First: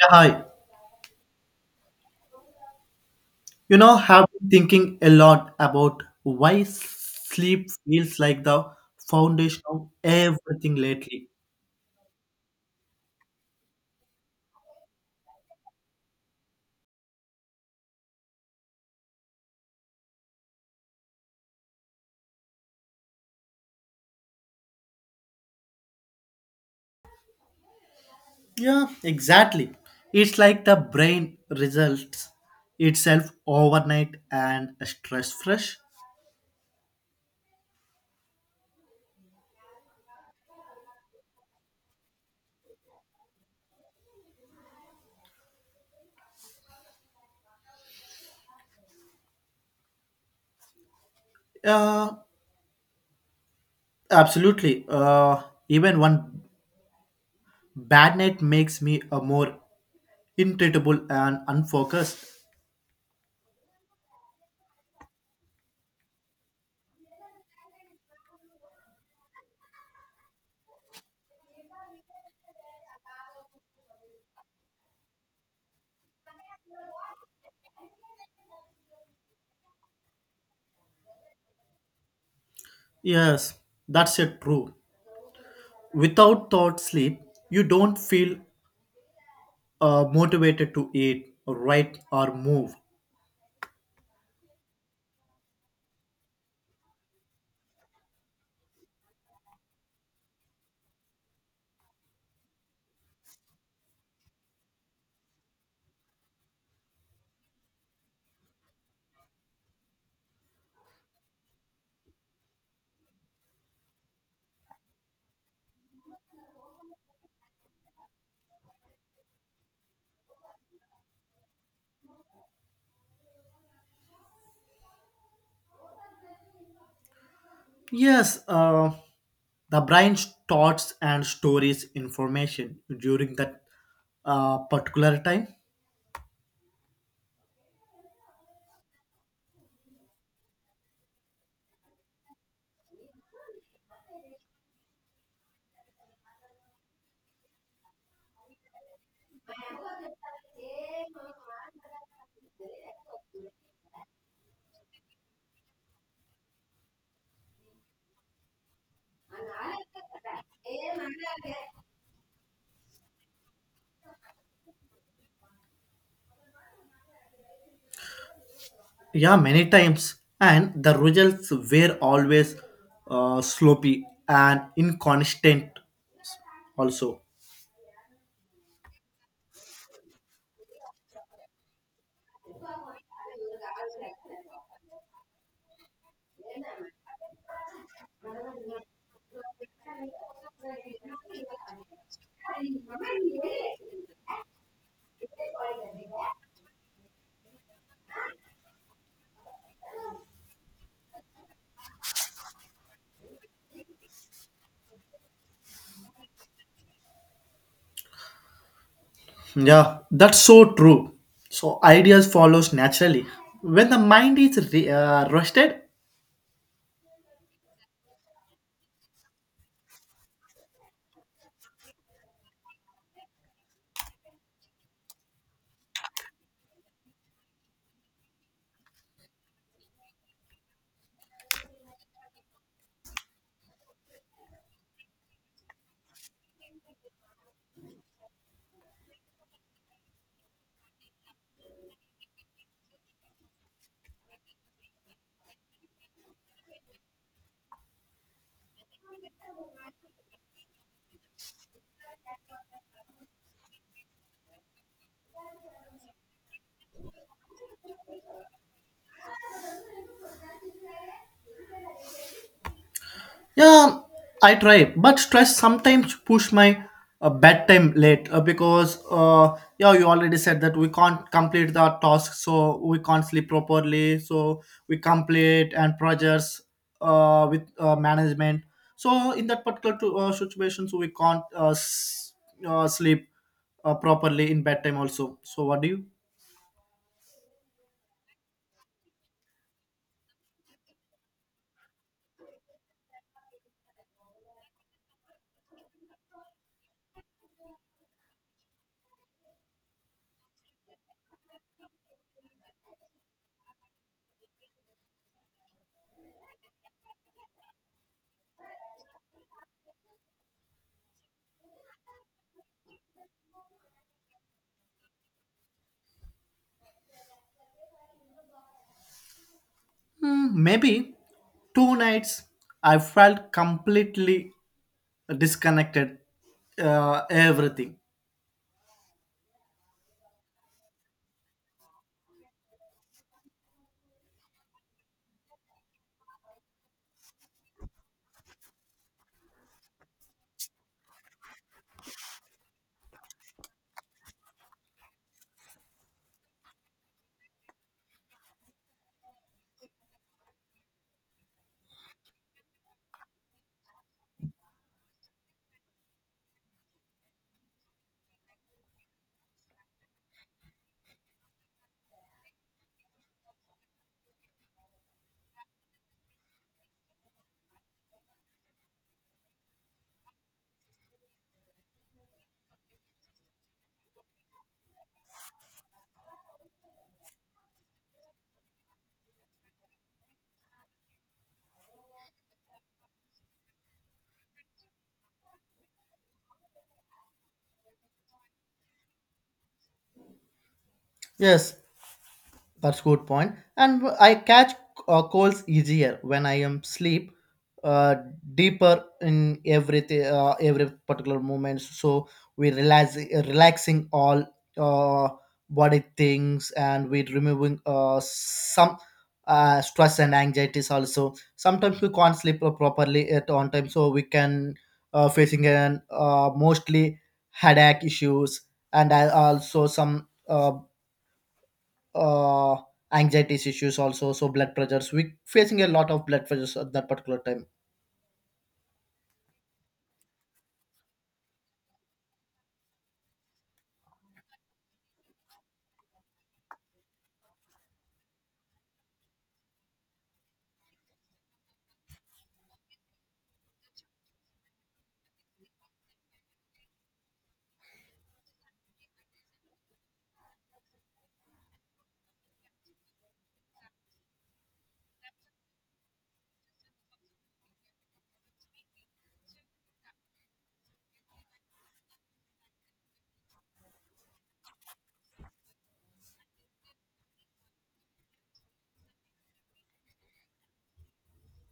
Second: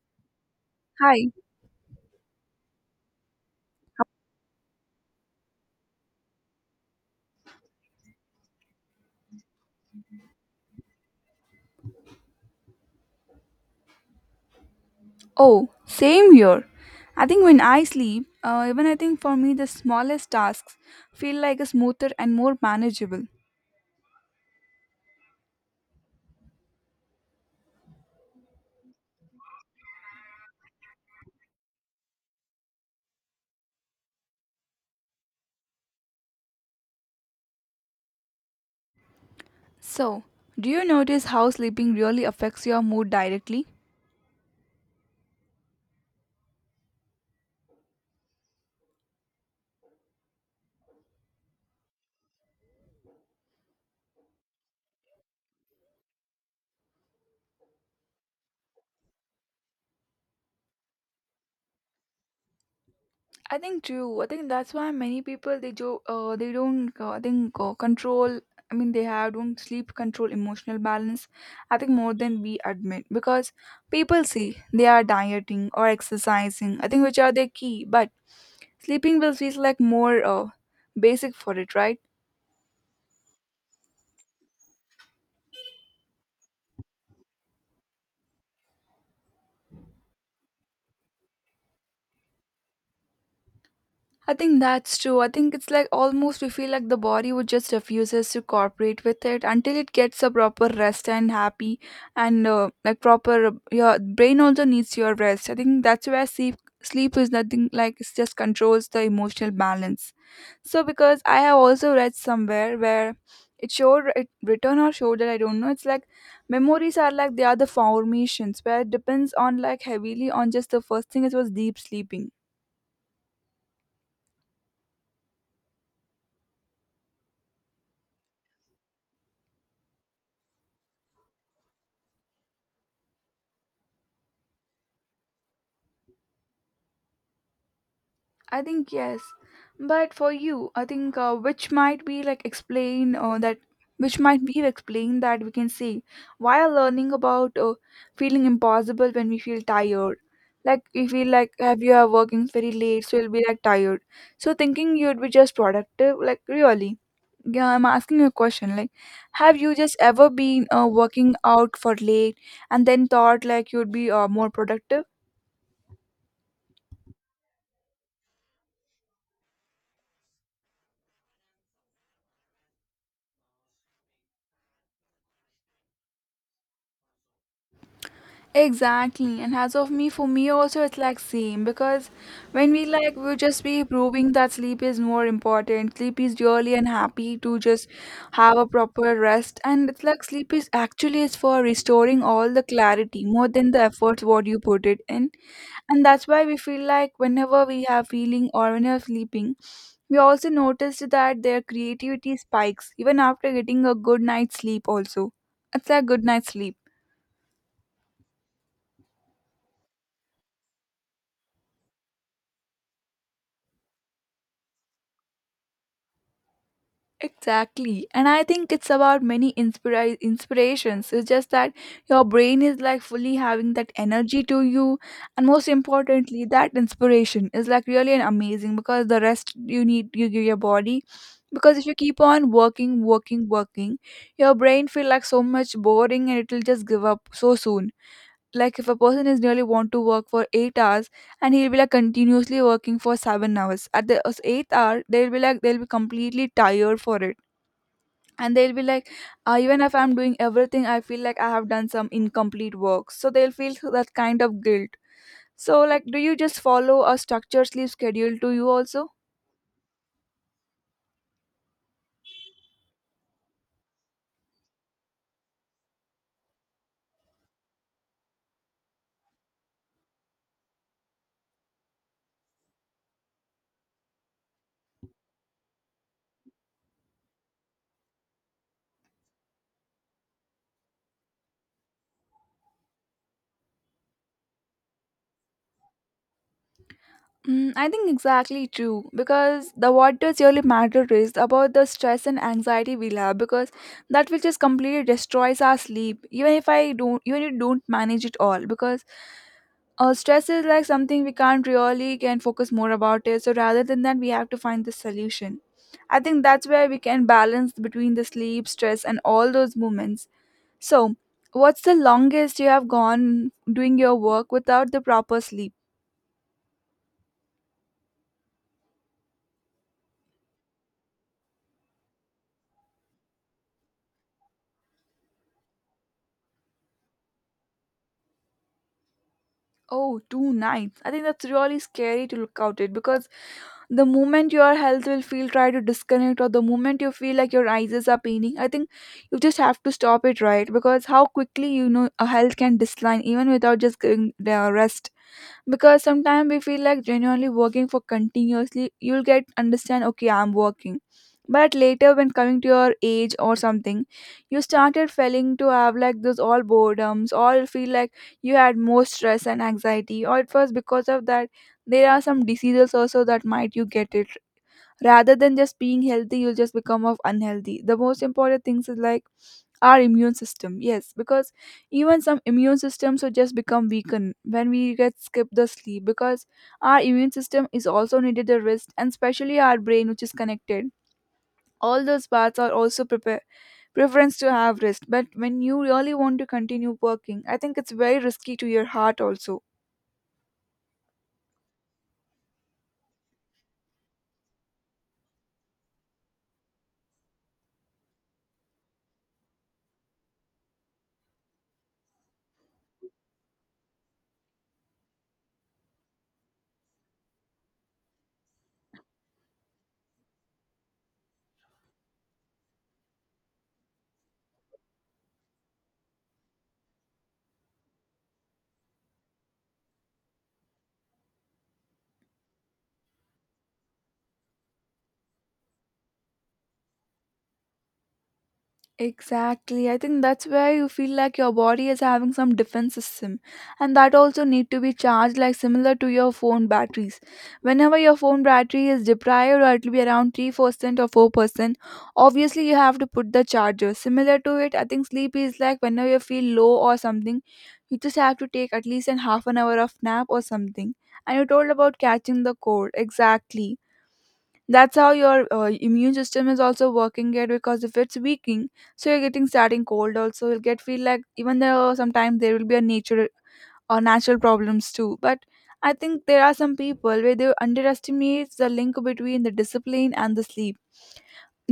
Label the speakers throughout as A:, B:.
A: Yeah, hi.
B: Hi.
A: Have been thinking a lot about why sleep feels like the foundation of everything lately.
B: Oh, same here. I think when I sleep, even I think for me the smallest tasks feel like a smoother and more manageable.
A: Yeah, exactly. It's like the brain results itself overnight and stress fresh.
B: So, do you notice how sleeping really affects your mood directly?
A: Uh, Absolutely. Even one bad night makes me a more irritable and unfocused.
B: I think true. I think that's why many people they don't I think control. I mean they have don't sleep control emotional balance. I think more than we admit because people say they are dieting or exercising. I think which are their key, but sleeping will feels like more basic for it, right?
A: Yes, that's it. True. Without thought sleep, you don't feel motivated to eat, write, or move.
B: I think that's true. I think it's like almost we feel like the body would just refuses to cooperate with it until it gets a proper rest and happy and like proper your brain also needs your rest. I think that's where sleep is nothing like it just controls the emotional balance. So because I have also read somewhere where it showed it written or showed that I don't know. It's like memories are like they are the formations where it depends on like heavily on just the first thing it was deep sleeping.
A: Yes, the brain thoughts and stories information during that particular time.
B: I think yes, but for you, I think which might be like explain that which might be explain that we can say while learning about feeling impossible when we feel tired. Like we feel like have you are working very late, so you'll be like tired. So thinking you'd be just productive, like really. Yeah, I'm asking you a question. Like, have you just ever been working out for late and then thought like you'd be more productive?
A: Yeah, many times, and the results were always sloppy and inconsistent. Also,
B: Exactly, and as of me, for me also, it's like same because when we like we'll just be proving that sleep is more important. Sleep is really and happy to just have a proper rest, and it's like sleep is actually is for restoring all the clarity more than the efforts what you put it in, and that's why we feel like whenever we have feeling or when you're sleeping, we also noticed that their creativity spikes even after getting a good night's sleep. Also, it's like good night's sleep.
A: yeah, that's so true. So ideas follows naturally when the mind is rested.
B: Exactly. And I think it's about many inspirations. It's just that your brain is like fully having that energy to you. And most importantly, that inspiration is like really an amazing because the rest you need, you give your body. Because if you keep on working, working, working, your brain feel like so much boring and it'll just give up so soon. Like if a person is really want to work for 8 hours and he'll be like continuously working for 7 hours. At the eighth hour, they'll be completely tired for it and they'll be like even if I'm doing everything I feel like I have done some incomplete work, so they'll feel that kind of guilt. So, like, do you just follow a structured sleep schedule to you also?
A: Yeah, I try, but stress sometimes push my bedtime late because yeah, you already said that we can't complete the task, so we can't sleep properly. So we complete and projects with management. So in that particular to, situation, so we can't sleep properly in bedtime also. So what do you?
B: Mm, I think exactly true because the what does really matter is about the stress and anxiety we'll have because that will just completely destroys our sleep even if you don't manage it all because stress is like something we can't really can focus more about it. So rather than that, we have to find the solution. I think that's where we can balance between the sleep, stress, and all those moments. So, what's the longest you have gone doing your work without the proper sleep?
A: Hmm, maybe two nights I felt completely disconnected everything.
B: Oh, 2 nights. I think that's really scary to look out it because the moment your health will feel try to disconnect or the moment you feel like your eyes are paining, I think you just have to stop it, right, because how quickly you know a health can decline even without just giving the rest, because sometimes we feel like genuinely working for continuously you'll get understand okay I'm working. But later when coming to your age or something you started feeling to have like those all boredoms all feel like you had more stress and anxiety or it was because of that there are some diseases also that might you get it rather than just being healthy you'll just become of unhealthy. The most important things is like our immune system, yes, because even some immune systems will just become weakened when we get skip the sleep because our immune system is also needed at rest and especially our brain which is connected all those parts are also prepare preference to have rest but when you really want to continue working I think it's very risky to your heart also.
A: Yes, that's good point. And I catch colds easier when I am sleep uh, deeper in everything, every particular moment. So we relax, relaxing all uh, body things, and we removing some stress and anxieties also. Sometimes we can't sleep properly at on time, so we can facing an mostly headache issues and I also some. Uh, Anxiety issues also, so blood pressures we facing a lot of blood pressures at that particular time.
B: Exactly. I think that's where you feel like your body is having some defense system and that also need to be charged like similar to your phone batteries. Whenever your phone battery is deprived or it will be around 3% or 4%, obviously you have to put the charger. Similar to it, I think sleep is like whenever you feel low or something, you just have to take at least an half an hour of nap or something. And you told about catching the cold. Exactly. That's how your immune system is also working it because if it's weakening, so you're getting starting cold also. You'll get feel like even though sometimes there will be a nature or natural problems too. But I think there are some people where they underestimate the link between the discipline and the sleep.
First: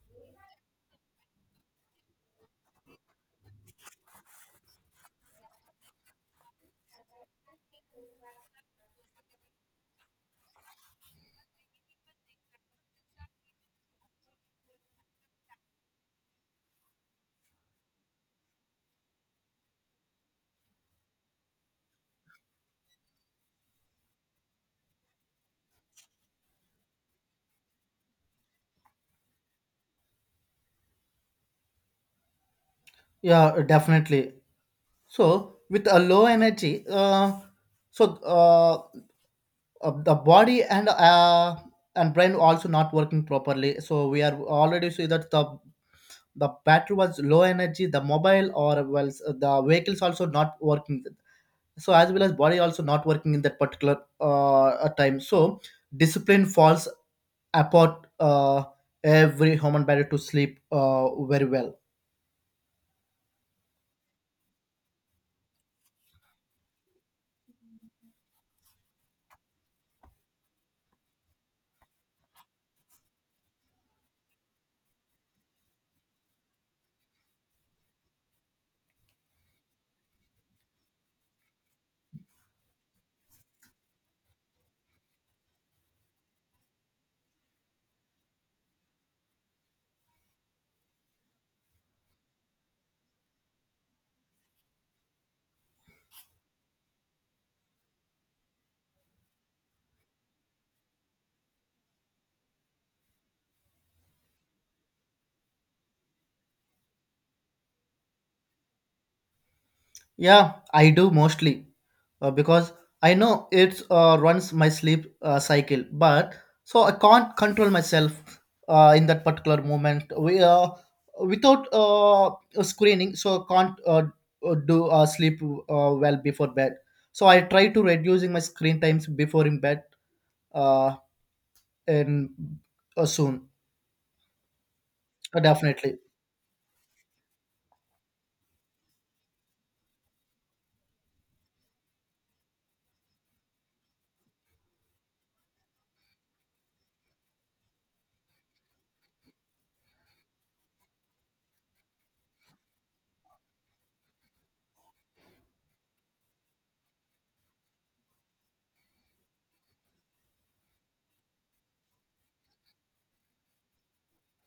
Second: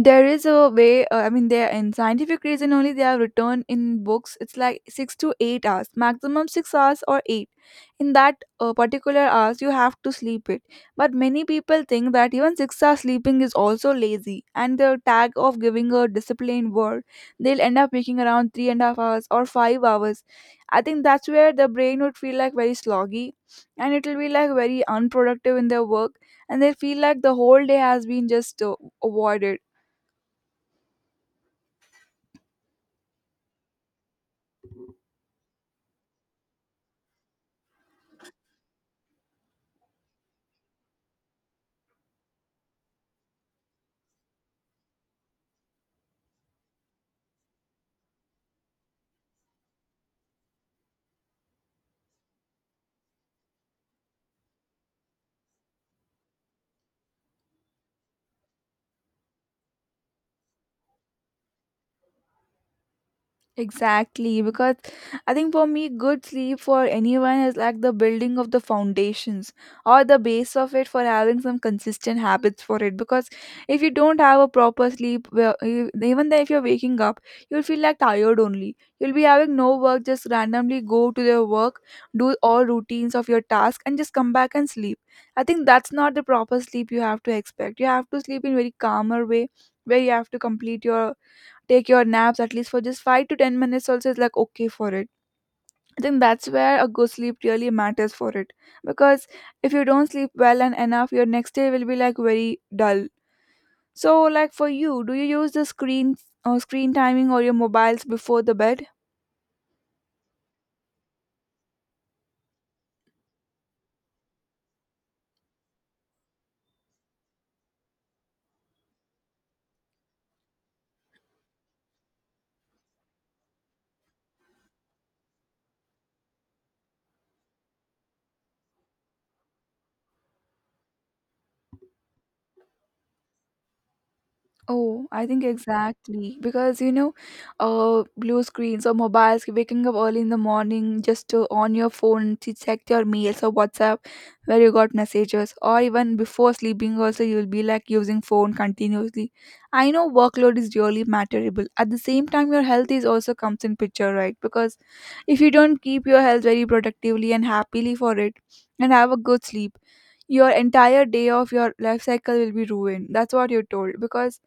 B: There is a way, I mean there in scientific reason only they are written in books, it's like 6 to 8 hours maximum 6 hours or eight in that particular hours you have to sleep it. But many people think that even 6 hours sleeping is also lazy and the tag of giving a disciplined word they'll end up making around 3.5 hours or 5 hours. I think that's where the brain would feel like very sloggy and it will be like very unproductive in their work and they feel like the whole day has been just avoided.
A: Yeah, definitely. So with a low energy, so uh, the body and brain also not working properly, so we are already see that the battery was low energy, the mobile or well the vehicles also not working. So as well as body also not working in that particular time. So discipline falls apart, every human body to sleep very well.
B: Exactly, because I think for me, good sleep for anyone is like the building of the foundations or the base of it for having some consistent habits for it. Because if you don't have a proper sleep, well, even then if you're waking up, you'll feel like tired only. You'll be having no work, just randomly go to your work, do all routines of your task, and just come back and sleep. I think that's not the proper sleep you have to expect. You have to sleep in very calmer way where you have to complete your take your naps at least for just 5 to 10 minutes also is like okay for it. I think that's where a good sleep really matters for it because if you don't sleep well and enough your next day will be like very dull. So, like, for you, do you use the screen or screen timing or your mobiles before the bed?
A: Yeah, I do mostly, because I know it runs my sleep cycle. But so I can't control myself in that particular moment we without screening. So I can't do sleep well before bed. So I try to reducing my screen times before in bed uh, in soon.
B: Oh, I think
A: Definitely.
B: exactly because blue screens or mobiles, waking up early in the morning just to on your phone to check your mails or WhatsApp where you got messages, or even before sleeping, also you'll be like using phone continuously. I know workload is really matterable. At the same time, your health is also comes in picture, right? Because if you don't keep your health very productively and happily for it, and have a good sleep, your entire day of your life cycle will be ruined. That's what you're told because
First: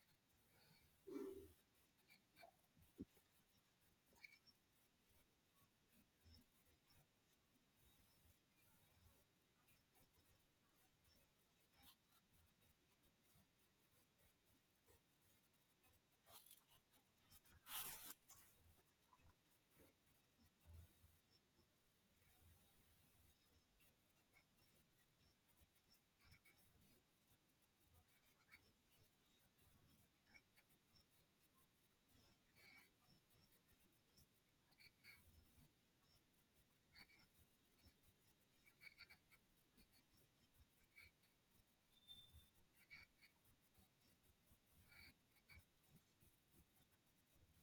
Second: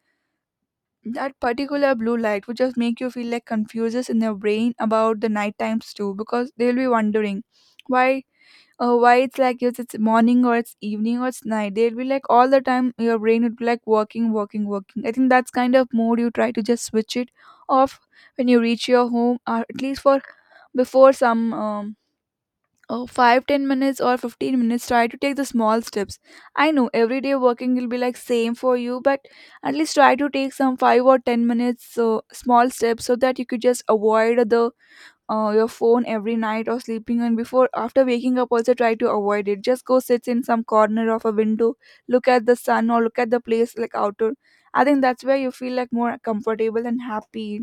B: that particular blue light would just make you feel like confuses in your brain about the night times too because they'll be wondering why why it's like yes it's morning or it's evening or it's night they'll be like all the time your brain would be like working working working. I think that's kind of mode you try to just switch it off when you reach your home or at least for before some Oh, 5, 10 minutes or 15 minutes, try to take the small steps. I know everyday working will be like same for you, but at least try to take some 5 or 10 minutes so small steps so that you could just avoid the your phone every night or sleeping and before after waking up also try to avoid it. Just go sit in some corner of a window, look at the sun or look at the place like outdoor. I think that's where you feel like more comfortable and happy,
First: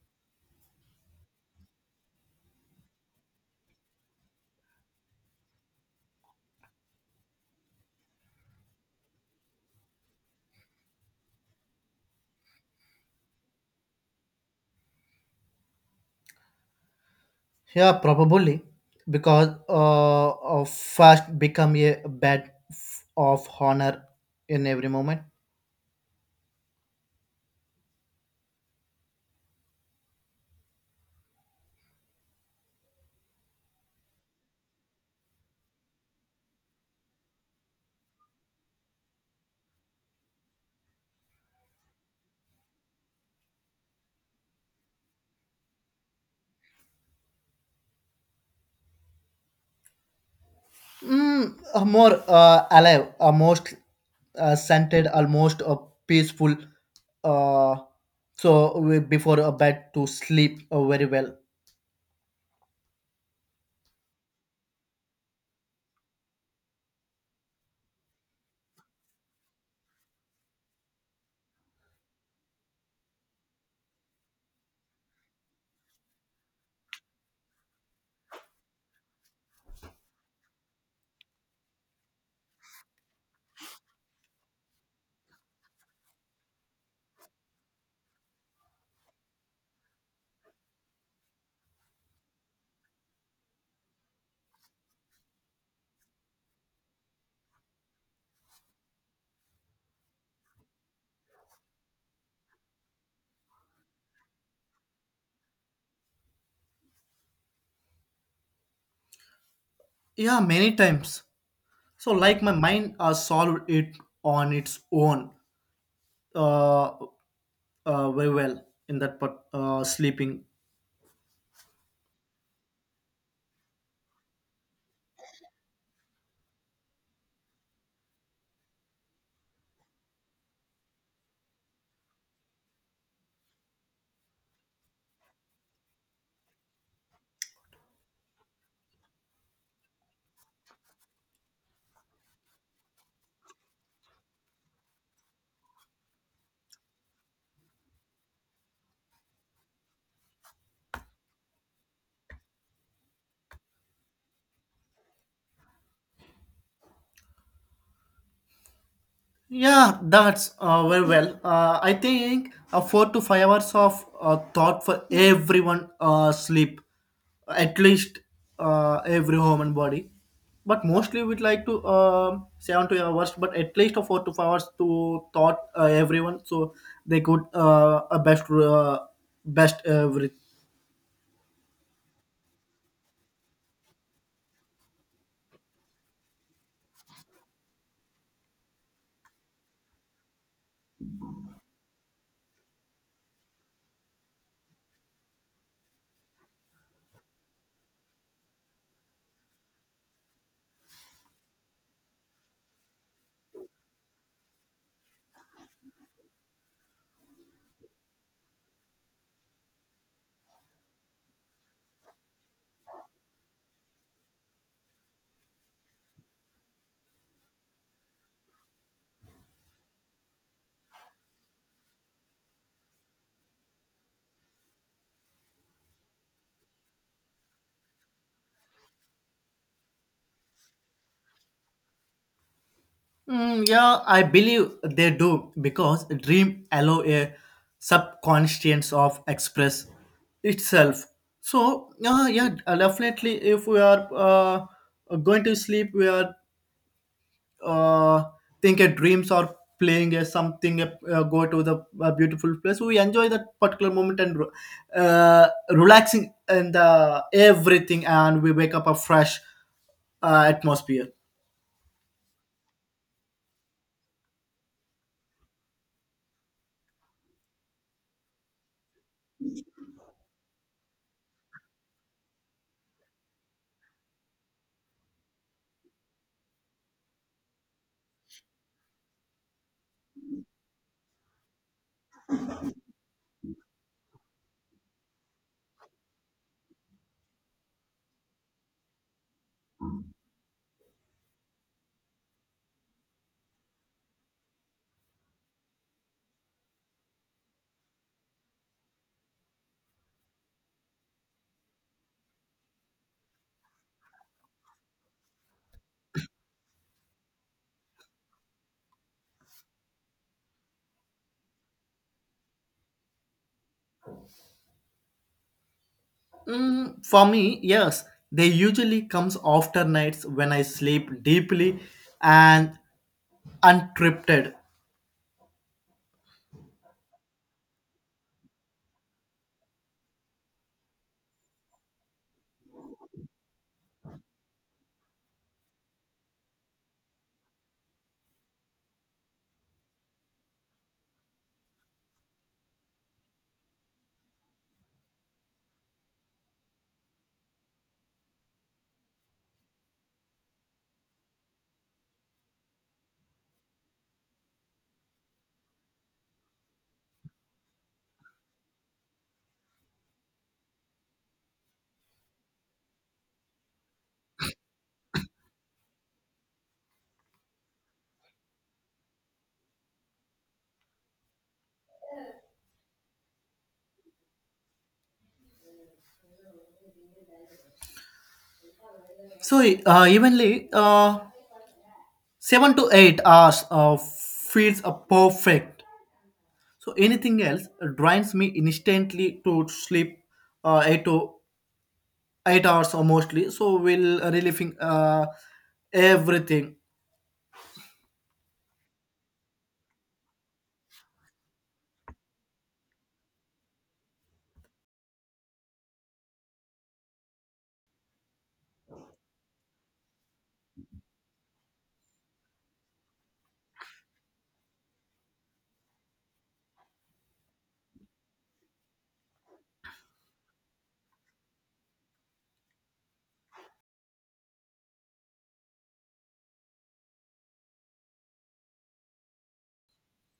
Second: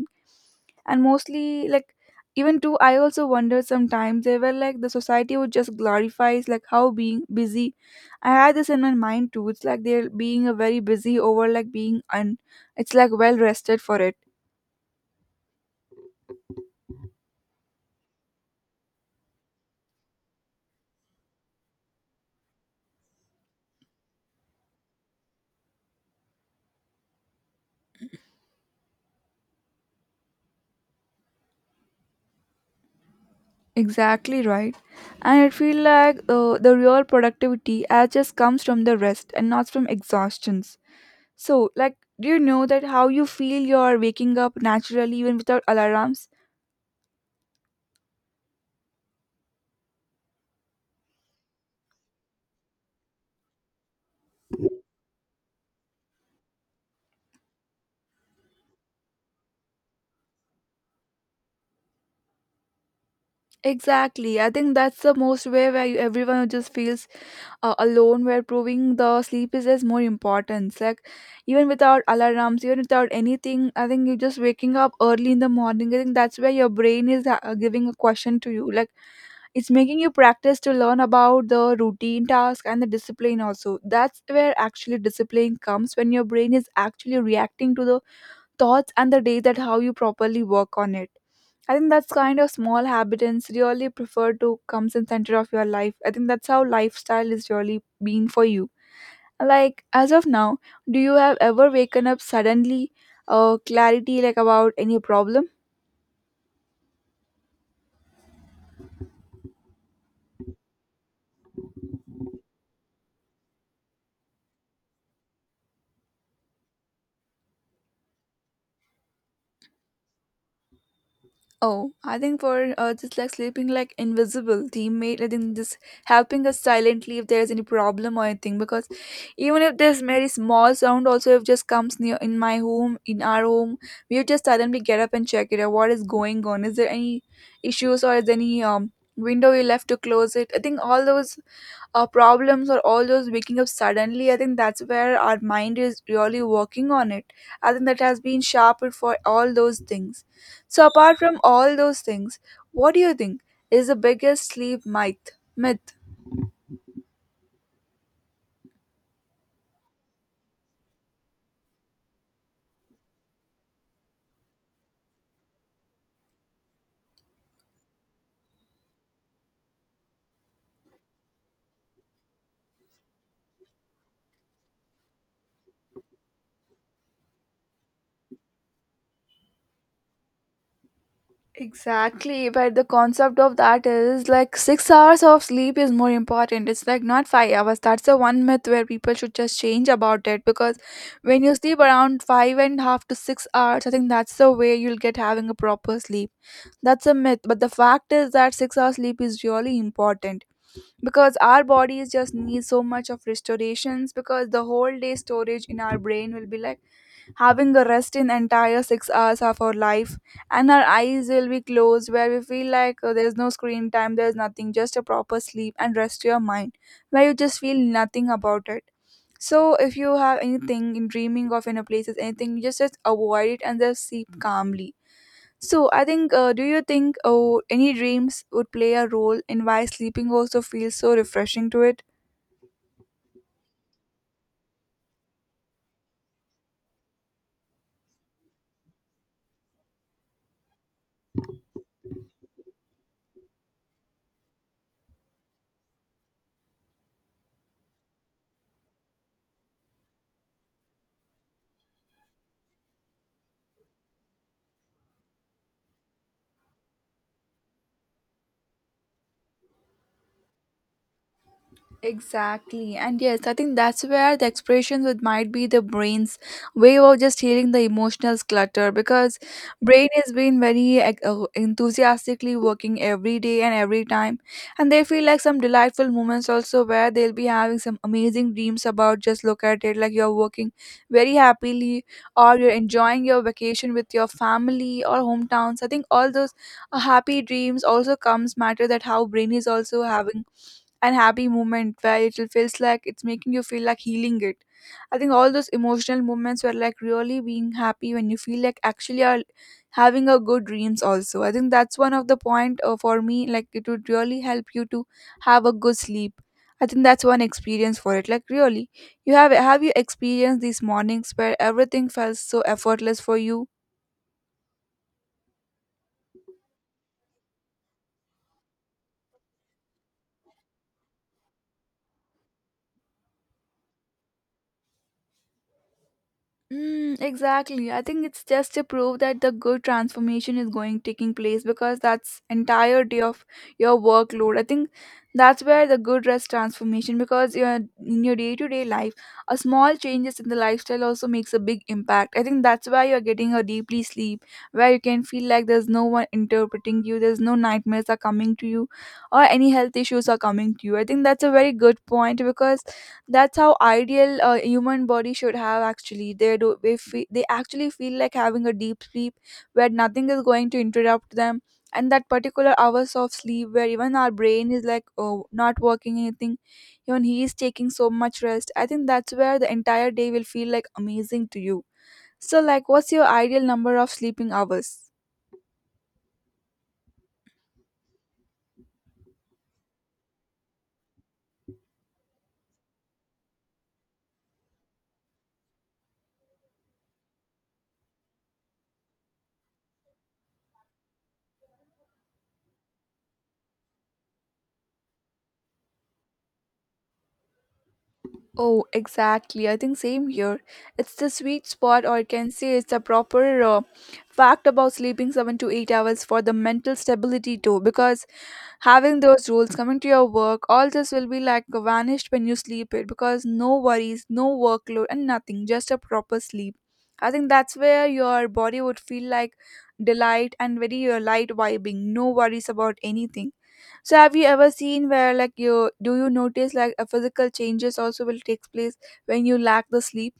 B: and mostly like even too I also wonder sometimes. They were like, the society would just glorifies like how being busy. I had this in my mind too, it's like they're being a very busy over like being un- it's like well rested for it.
A: Yeah, probably because of fast become a bed of honor in every moment.
B: Exactly, right. And it feel like the real productivity as just comes from the rest and not from exhaustions. So like, do you know that how you feel you're waking up naturally even without alarms?
A: Mm, a more alive, a most scented, almost a peaceful. Uh, Before a bed to sleep very well.
B: Exactly, I think that's the most way where you, everyone just feels alone were proving the sleep is as more importance, like even without alarms, even without anything. I think you are just waking up early in the morning. I think that's where your brain is giving a question to you, like it's making you practice to learn about the routine task and the discipline also. That's where actually discipline comes, when your brain is actually reacting to the thoughts and the day, that how you properly work on it. I think that's kind of small habitants really prefer to come in center of your life. I think that's how lifestyle is really been for you. Like as of now, do you have ever waken up suddenly, clarity like about any problem?
A: Yeah, many times. So like my mind solved it on its own. Uh, Very well in that part, sleeping.
B: Oh, I think for just like sleeping like invisible teammate, I think just helping us silently if there's any problem or anything. Because even if there's very small sound, also if just comes near in my home, in our home, we would just suddenly get up and check it out. What is going on? Is there any issues, or is any window we left to close it? I think all those our problems or all those waking up suddenly, I think that's where our mind is really working on it. I think that has been sharpened for all those things. So apart from all those things, what do you think is the biggest sleep myth?
A: Yeah, that's very well. I think 4 to 5 hours of thought for everyone sleep, at least every human body. But mostly we'd like to 7 to 8 hours, but at least a 4 to 5 hours to thought everyone so they could best best everything.
B: Exactly, but the concept of that is like 6 hours of sleep is more important. It's like not 5 hours. That's the one myth where people should just change about it, because when you sleep around five and a half to 6 hours, I think that's the way you'll get having a proper sleep. That's a myth, but the fact is that 6 hours sleep is really important, because our bodies just need so much of restorations, because the whole day storage in our brain will be like having a rest in entire 6 hours of our life, and our eyes will be closed where we feel like there's no screen time, there's nothing, just a proper sleep and rest your mind where you just feel nothing about it. So if you have anything in dreaming of any places, anything, you just avoid it and just sleep calmly. So I think, do you think, oh, any dreams would play a role in why sleeping also feels so refreshing to it?
A: Mm, yeah, I believe they do because dream allow a subconscious of express itself. So yeah, definitely. If we are going to sleep, we are uh, thinking dreams or playing a something. Go to the beautiful place. We enjoy that particular moment and relaxing and everything, and we wake up a fresh atmosphere.
B: Exactly. And yes, I think that's where the expressions would might be the brain's way of just healing the emotional clutter, because brain has been very enthusiastically working every day and every time. And they feel like some delightful moments also, where they'll be having some amazing dreams about just look at it like you're working very happily, or you're enjoying your vacation with your family or hometowns. I think all those happy dreams also comes matter that how brain is also having and happy moment where it feels like it's making you feel like healing it. I think all those emotional moments were like really being happy when you feel like actually are having a good dreams also. I think that's one of the point for me, like it would really help you to have a good sleep. I think that's one experience for it. Like really, you have you experienced these mornings where everything felt so effortless for you?
A: Mm, for me, yes, they usually comes after nights when I sleep deeply and untripped.
B: Mm, exactly. I think it's just to prove that the good transformation is going taking place because that's entirety of your workload. I think that's where the good rest transformation, because your in your day to day life, a small changes in the lifestyle also makes a big impact. I think that's why you're getting a deeply sleep where you can feel like there's no one interpreting you, there's no nightmares are coming to you, or any health issues are coming to you. I think that's a very good point, because that's how ideal a human body should have actually they do they actually feel like having a deep sleep where nothing is going to interrupt them, and that particular hours of sleep where even our brain is like, oh, not working anything, even he is taking so much rest. I think that's where the entire day will feel like amazing to you. So like, what's your ideal number of sleeping hours?
A: So evenly, 7 to 8 hours feels perfect. So anything else drains me instantly to sleep 8 to 8 hours or mostly. So will relieving everything.
B: Oh, exactly. I think same here. It's the sweet spot, or I can say it's the proper fact about sleeping 7 to 8 hours for the mental stability too. Because having those rules coming to your work, all this will be like vanished when you sleep it. Because no worries, no workload, and nothing. Just a proper sleep. I think that's where your body would feel like delight and very light vibing. No worries about anything. So have you ever seen where like you, do you notice like a physical changes also will take place when you lack the sleep?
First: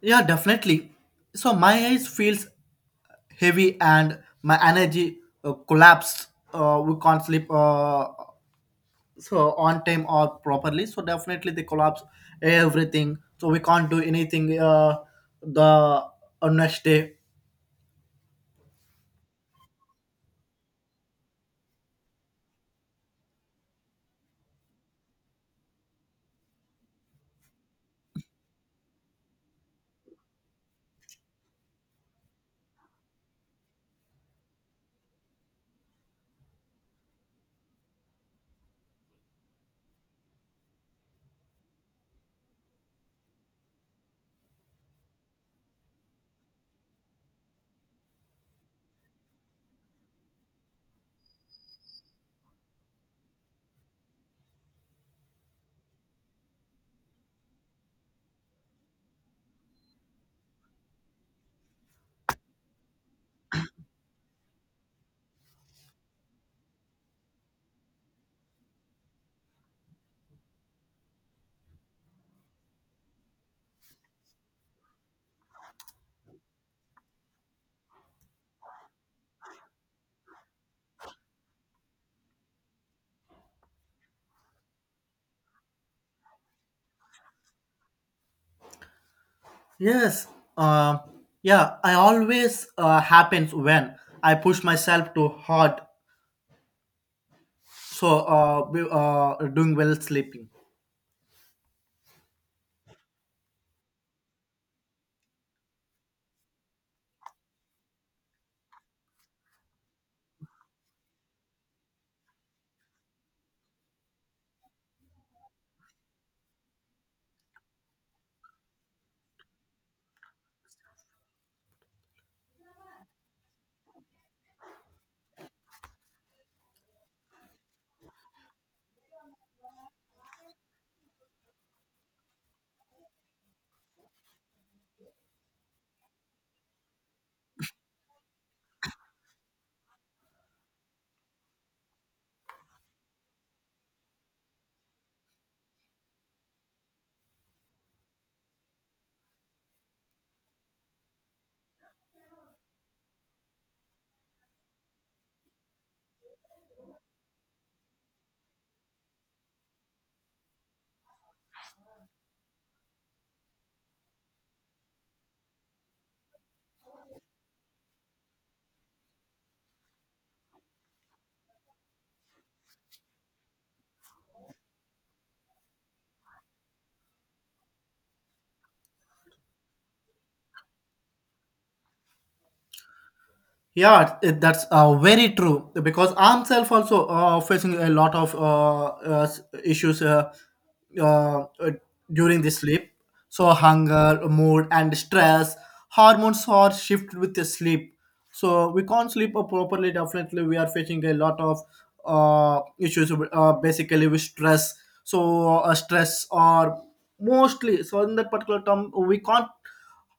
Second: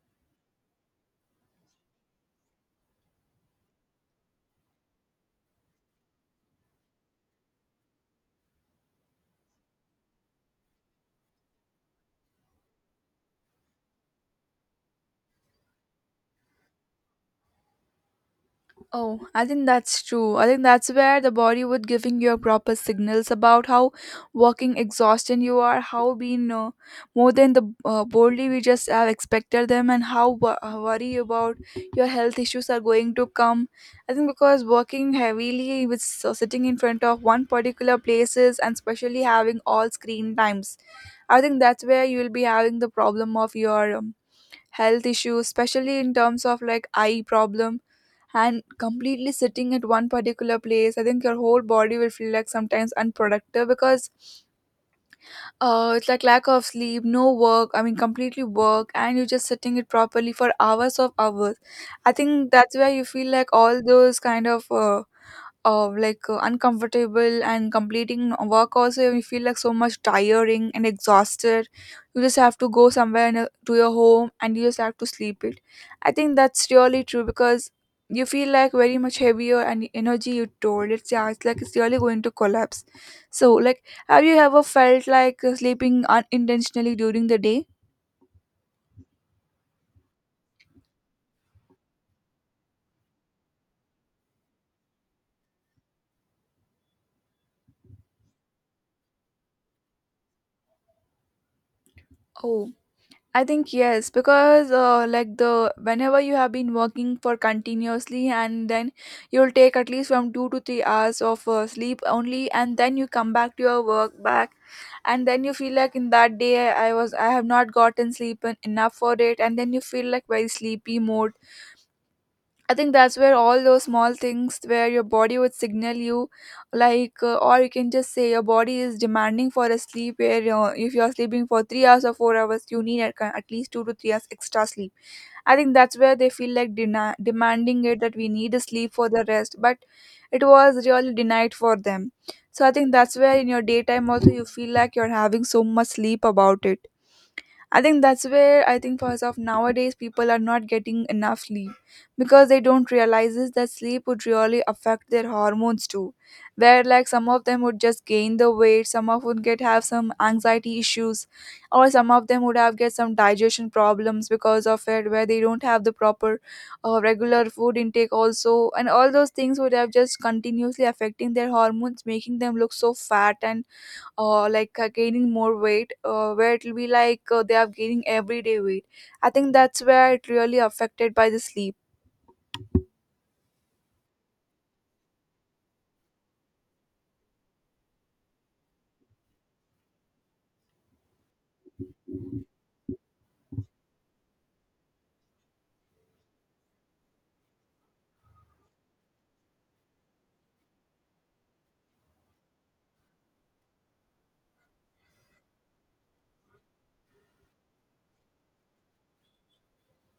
A: Yeah, definitely. So my eyes feels heavy and my energy collapsed, we can't sleep so on time or properly, so definitely they collapse everything, so we can't do anything the next day.
B: Oh, I think that's true. I think that's where the body would giving you proper signals about how working exhausted you are, how being more than the boldly we just have expected them, and how worry about your health issues are going to come. I think because working heavily with so sitting in front of one particular places and especially having all screen times, I think that's where you will be having the problem of your health issues, especially in terms of like eye problem and completely sitting at one particular place. I think your whole body will feel like sometimes unproductive because it's like lack of sleep, no work. I mean, completely work, and you're just sitting it properly for hours of hours. I think that's where you feel like all those kind of uncomfortable and completing work also you feel like so much tiring and exhausted. You just have to go somewhere in a, to your home, and you just have to sleep it. I think that's really true, because you feel like very much heavier, and the energy you told, it's yeah, it's like it's really going to collapse. So like, have you ever felt like sleeping unintentionally during the day?
A: Yes, um, yeah, I always happens when I push myself too hard, so doing well sleeping.
B: Oh, I think yes, because like the whenever you have been working for continuously, and then you'll take at least from 2 to 3 hours of sleep only, and then you come back to your work back, and then you feel like in that day I have not gotten sleep enough for it, and then you feel like very sleepy mode. I think that's where all those small things where your body would signal you, like, or you can just say your body is demanding for a sleep. Where if you're sleeping for 3 hours or 4 hours, you need at least 2 to 3 hours extra sleep. I think that's where they feel like demanding it, that we need a sleep for the rest, but it was really denied for them. So I think that's where in your daytime also you feel like you're having so much sleep about it. I think that's where I think for of nowadays people are not getting enough sleep, because they don't realize is that sleep would really affect their hormones too. Where like some of them would just gain the weight, some of would get have some anxiety issues, or some of them would have get some digestion problems because of it, where they don't have the proper regular food intake also, and all those things would have just continuously affecting their hormones, making them look so fat and gaining more weight, where it'll be like they are gaining everyday weight. I think that's where it really affected by the sleep.
A: Yeah, it- that's very true because I'm self also facing a lot of issues uh, uh, during the sleep. So hunger, mood, and stress hormones are shifted with the sleep. So we can't sleep properly. Definitely, we are facing a lot of issues. Basically, with stress. So stress or mostly, so in that particular term, we can't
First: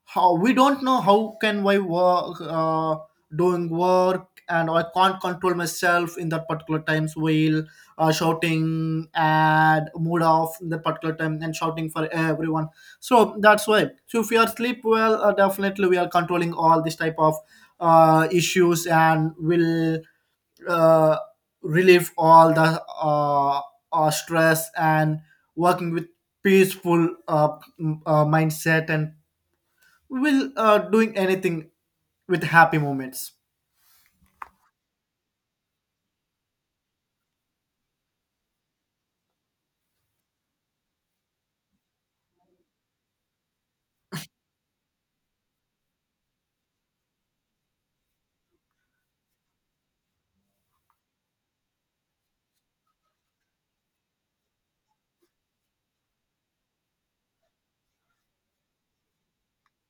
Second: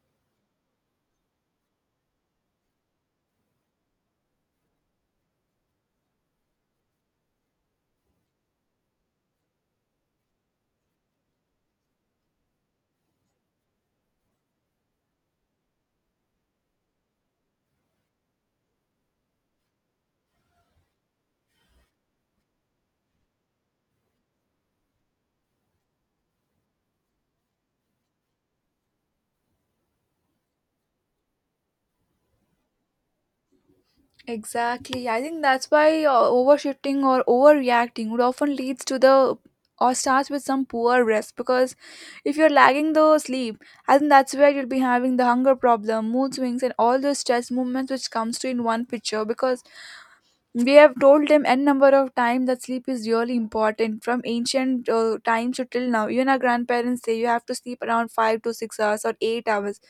A: how we don't know how can I work doing work, and I can't control myself in that particular times while shouting and mood off in that particular time and shouting for everyone. So that's why. So if we are sleep well, definitely we are controlling all this type of issues and will uh, relieve all the stress and working with peaceful mindset and will doing anything with happy moments.
B: Exactly, I think that's why overshifting or overreacting would often leads to the, or starts with some poor rest, because if you're lagging the sleep, I think that's where you'll be having the hunger problem, mood swings, and all the stress movements which comes to in one picture. Because we have told them n number of times that sleep is really important from ancient times to till now. Even our grandparents say you have to sleep around 5 to 6 hours or 8 hours.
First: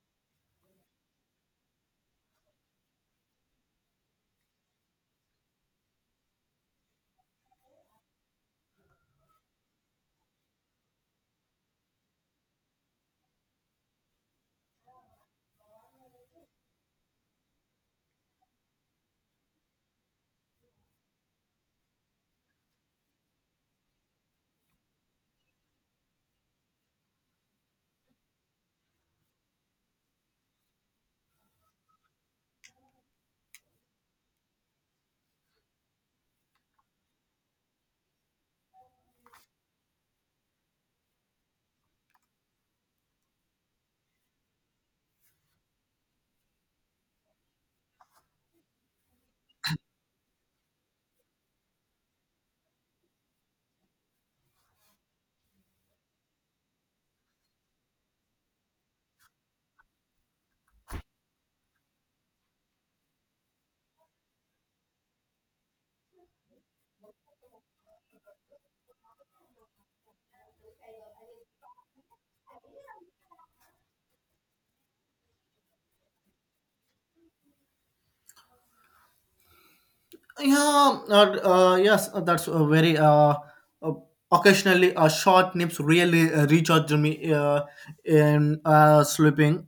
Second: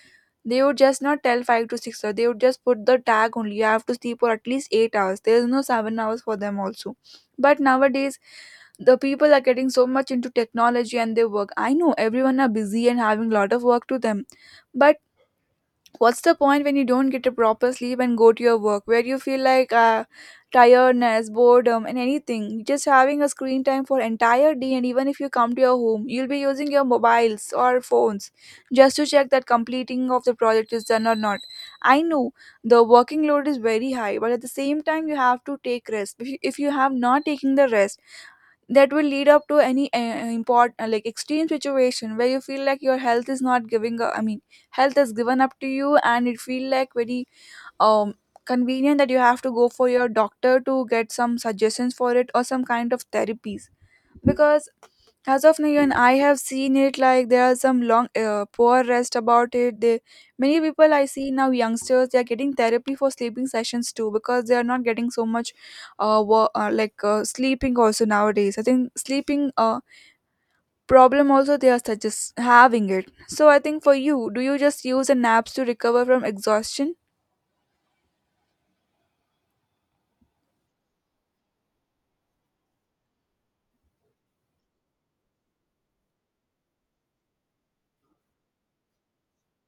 B: They would just not tell 5 to 6 hours. They would just put the tag only. You have to sleep for at least 8 hours. There is no 7 hours for them also. But nowadays, the people are getting so much into technology and their work. I know everyone are busy and having a lot of work to them, but what's the point when you don't get a proper sleep and go to your work where you feel like tiredness, boredom, and anything, just having a screen time for entire day? And even if you come to your home, you'll be using your mobiles or phones just to check that completing of the project is done or not. I know the working load is very high, but at the same time you have to take rest. If you have not taken the rest, that will lead up to any import like extreme situation where you feel like your health is not giving up, I mean health is given up to you, and it feel like very um convenient that you have to go for your doctor to get some suggestions for it or some kind of therapies, because as of now, even I have seen it. Like there are some long, poor rest about it. Many people I see now, youngsters, they are getting therapy for sleeping sessions too because they are not getting so much, sleeping also nowadays. I think sleeping problem also they are suggest having it. So I think, for you, do you just use the naps to recover from exhaustion?
A: Yeah yes, that's a very uh, occasionally short nips really recharge me in sleeping.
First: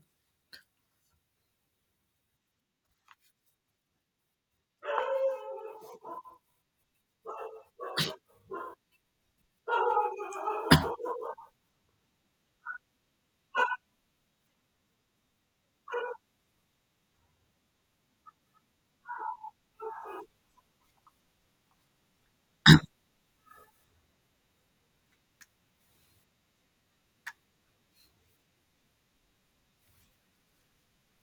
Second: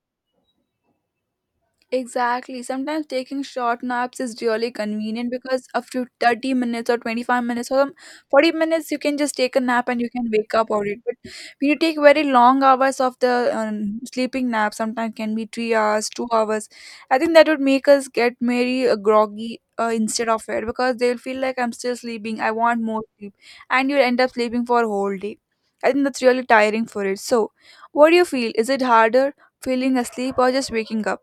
B: Exactly. Sometimes taking short naps is really convenient, because after 30 minutes or 25 minutes or 40 minutes, you can just take a nap and you can wake up or it. But when you take very long hours of the sleeping nap, sometimes can be three hours, two hours, I think that would make us get very groggy instead of it, because they'll feel like, I'm still sleeping, I want more sleep, and you'll end up sleeping for a whole day. I think that's really tiring for it. So, what do you feel? Is it harder feeling asleep or just waking up?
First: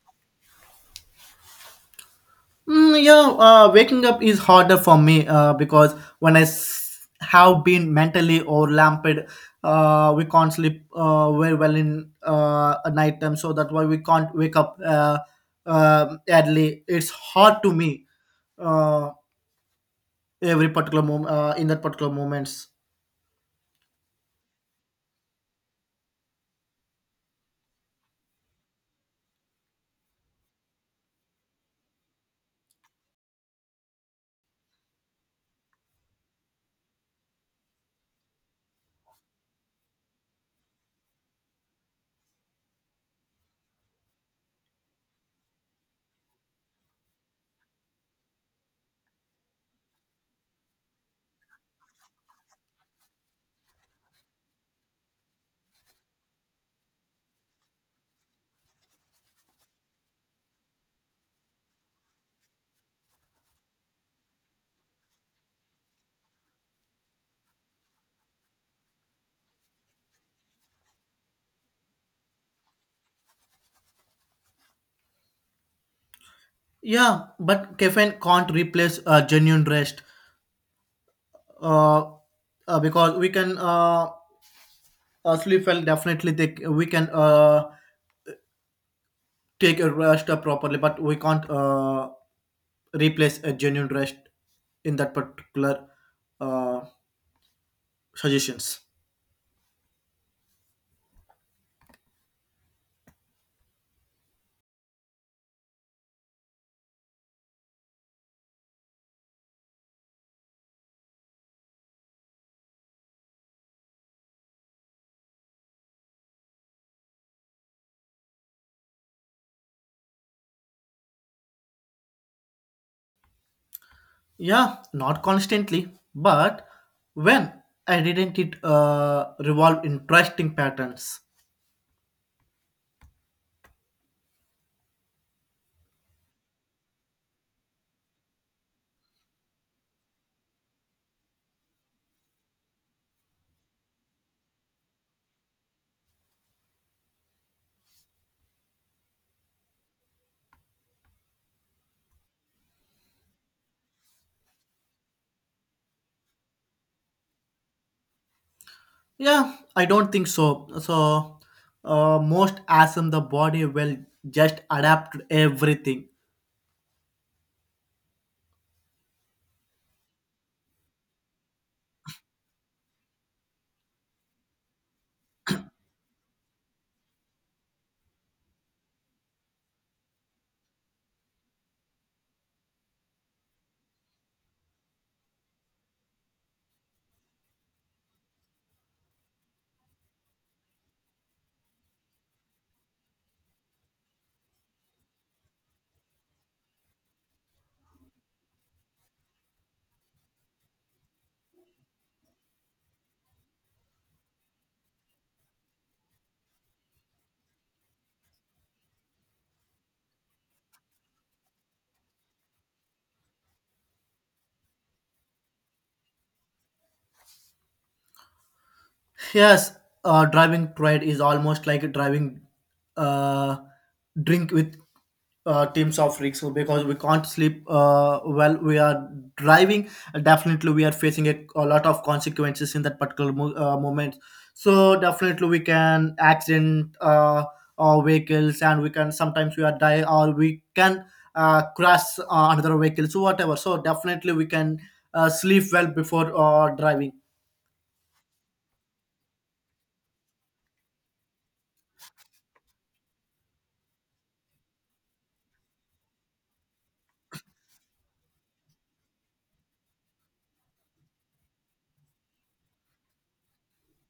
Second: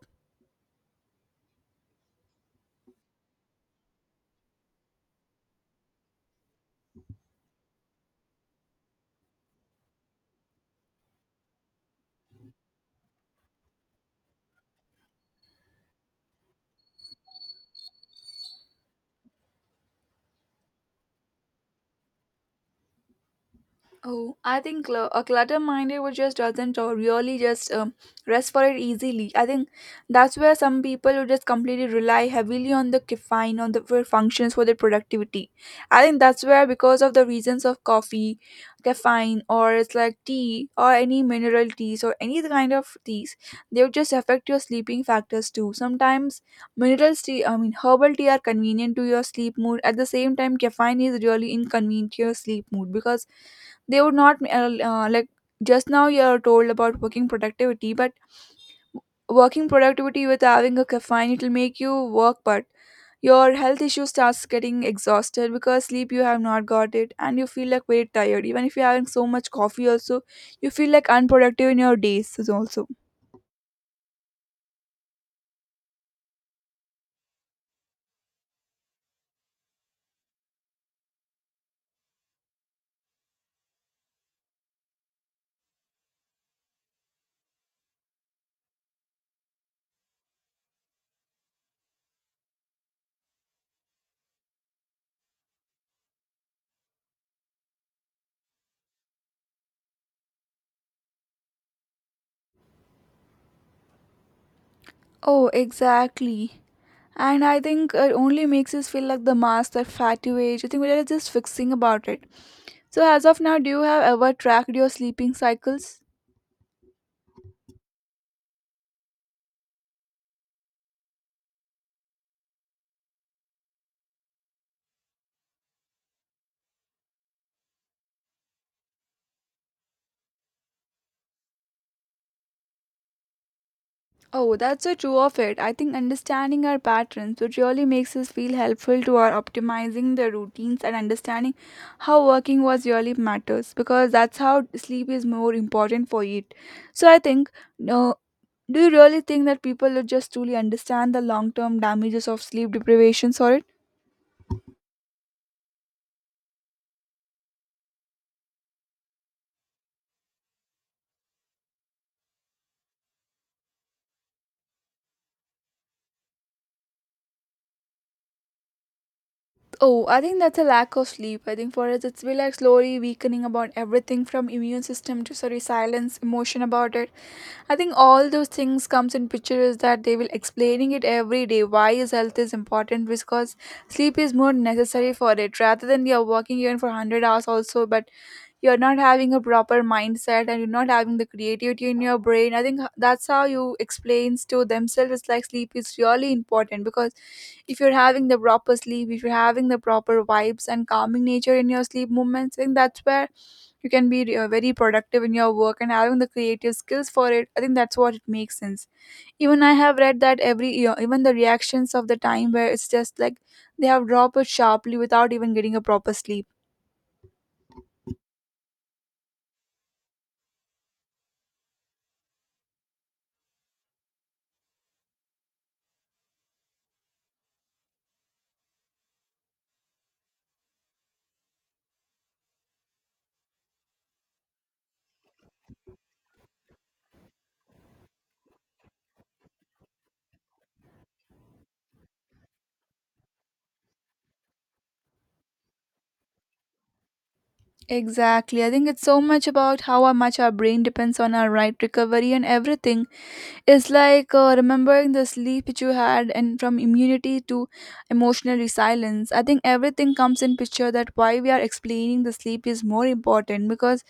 A: Mm, yeah, waking up is harder for me because when have been mentally overlapped, we can't sleep very well in at night time. So that's why we can't wake up early. It's hard to me. Uh, every particular moment in that particular moments.
B: Oh, I think a clutter minded would just doesn't or really just rest for it easily. I think that's where some people would just completely rely heavily on the caffeine on the for functions for their productivity. I think that's where, because of the reasons of coffee, caffeine, or it's like tea or any mineral teas or any other kind of teas, they would just affect your sleeping factors too. Sometimes mineral tea, I mean herbal tea, are convenient to your sleep mood. At the same time, caffeine is really inconvenient to your sleep mood because they would not like, just now you're told about working productivity, but working productivity with having a caffeine, it'll make you work, but your health issue starts getting exhausted because sleep you have not got it, and you feel like very tired. Even if you're having so much coffee also, you feel like unproductive in your days is also.
A: Yeah, but caffeine can't replace genuine rest, uh, because we can sleep well, definitely take, we can take a rest properly, but we can't replace a genuine rest in that particular uh, suggestions.
B: Oh, exactly. And I think it only makes us feel like the mass that fatty age. I think we are just fixing about it. So, as of now, do you have ever tracked your sleeping cycles?
A: Yeah, not constantly, but when I didn't it revolve interesting patterns.
B: Oh, that's so true of it. I think understanding our patterns, which really makes us feel helpful to our optimizing the routines and understanding how working was really matters, because that's how sleep is more important for it. So I think, no, do you really think that people would just truly understand the long-term damages of sleep deprivation? Sorry.
A: Yeah, I don't think so. So, most assume the body will just adapt to everything.
B: Oh, I think that's a lack of sleep. I think for us, it's been like slowly weakening about everything from immune system to sorry silence, emotion about it. I think all those things comes in picture, is that they will explaining it every day why is health is important, because sleep is more necessary for it rather than you're working even for 100 hours also. But you're not having a proper mindset and you're not having the creativity in your brain. I think that's how you explains to themselves, it's like sleep is really important, because if you're having the proper sleep, if you're having the proper vibes and calming nature in your sleep movements, I think that's where you can be very productive in your work and having the creative skills for it. I think that's what it makes sense. Even I have read that every year, even the reactions of the time where it's just like, they have dropped it sharply without even getting a proper sleep.
A: Yes, driving pride is almost like driving uh, drink with teams of rigs because we can't sleep well. We are driving. Definitely, we are facing a lot of consequences in that particular moment. So definitely, we can accident our vehicles, and we can sometimes we are die or we can crash another vehicle. So whatever. So definitely, we can sleep well before driving.
B: Exactly. I think it's so much about how much our brain depends on our right recovery and everything. It's like remembering the sleep that you had and from immunity to emotional resilience, I think everything comes in picture that why we are explaining the sleep is more important, because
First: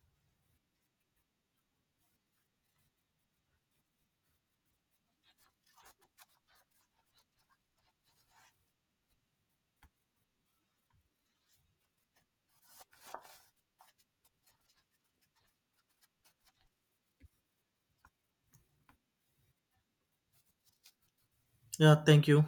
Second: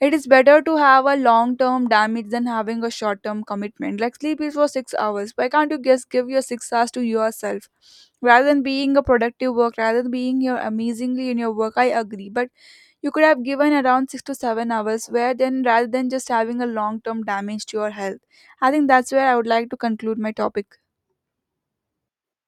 B: it is better to have a long term damage than having a short term commitment. Like sleep is for six hours. Why can't you just give your six hours to yourself, rather than being a productive work, rather than being your amazingly in your work? I agree, but you could have given around 6 to 7 hours, where then rather than just having a long term damage to your health. I think that's where I would like to conclude my topic.
A: Yeah. Thank you.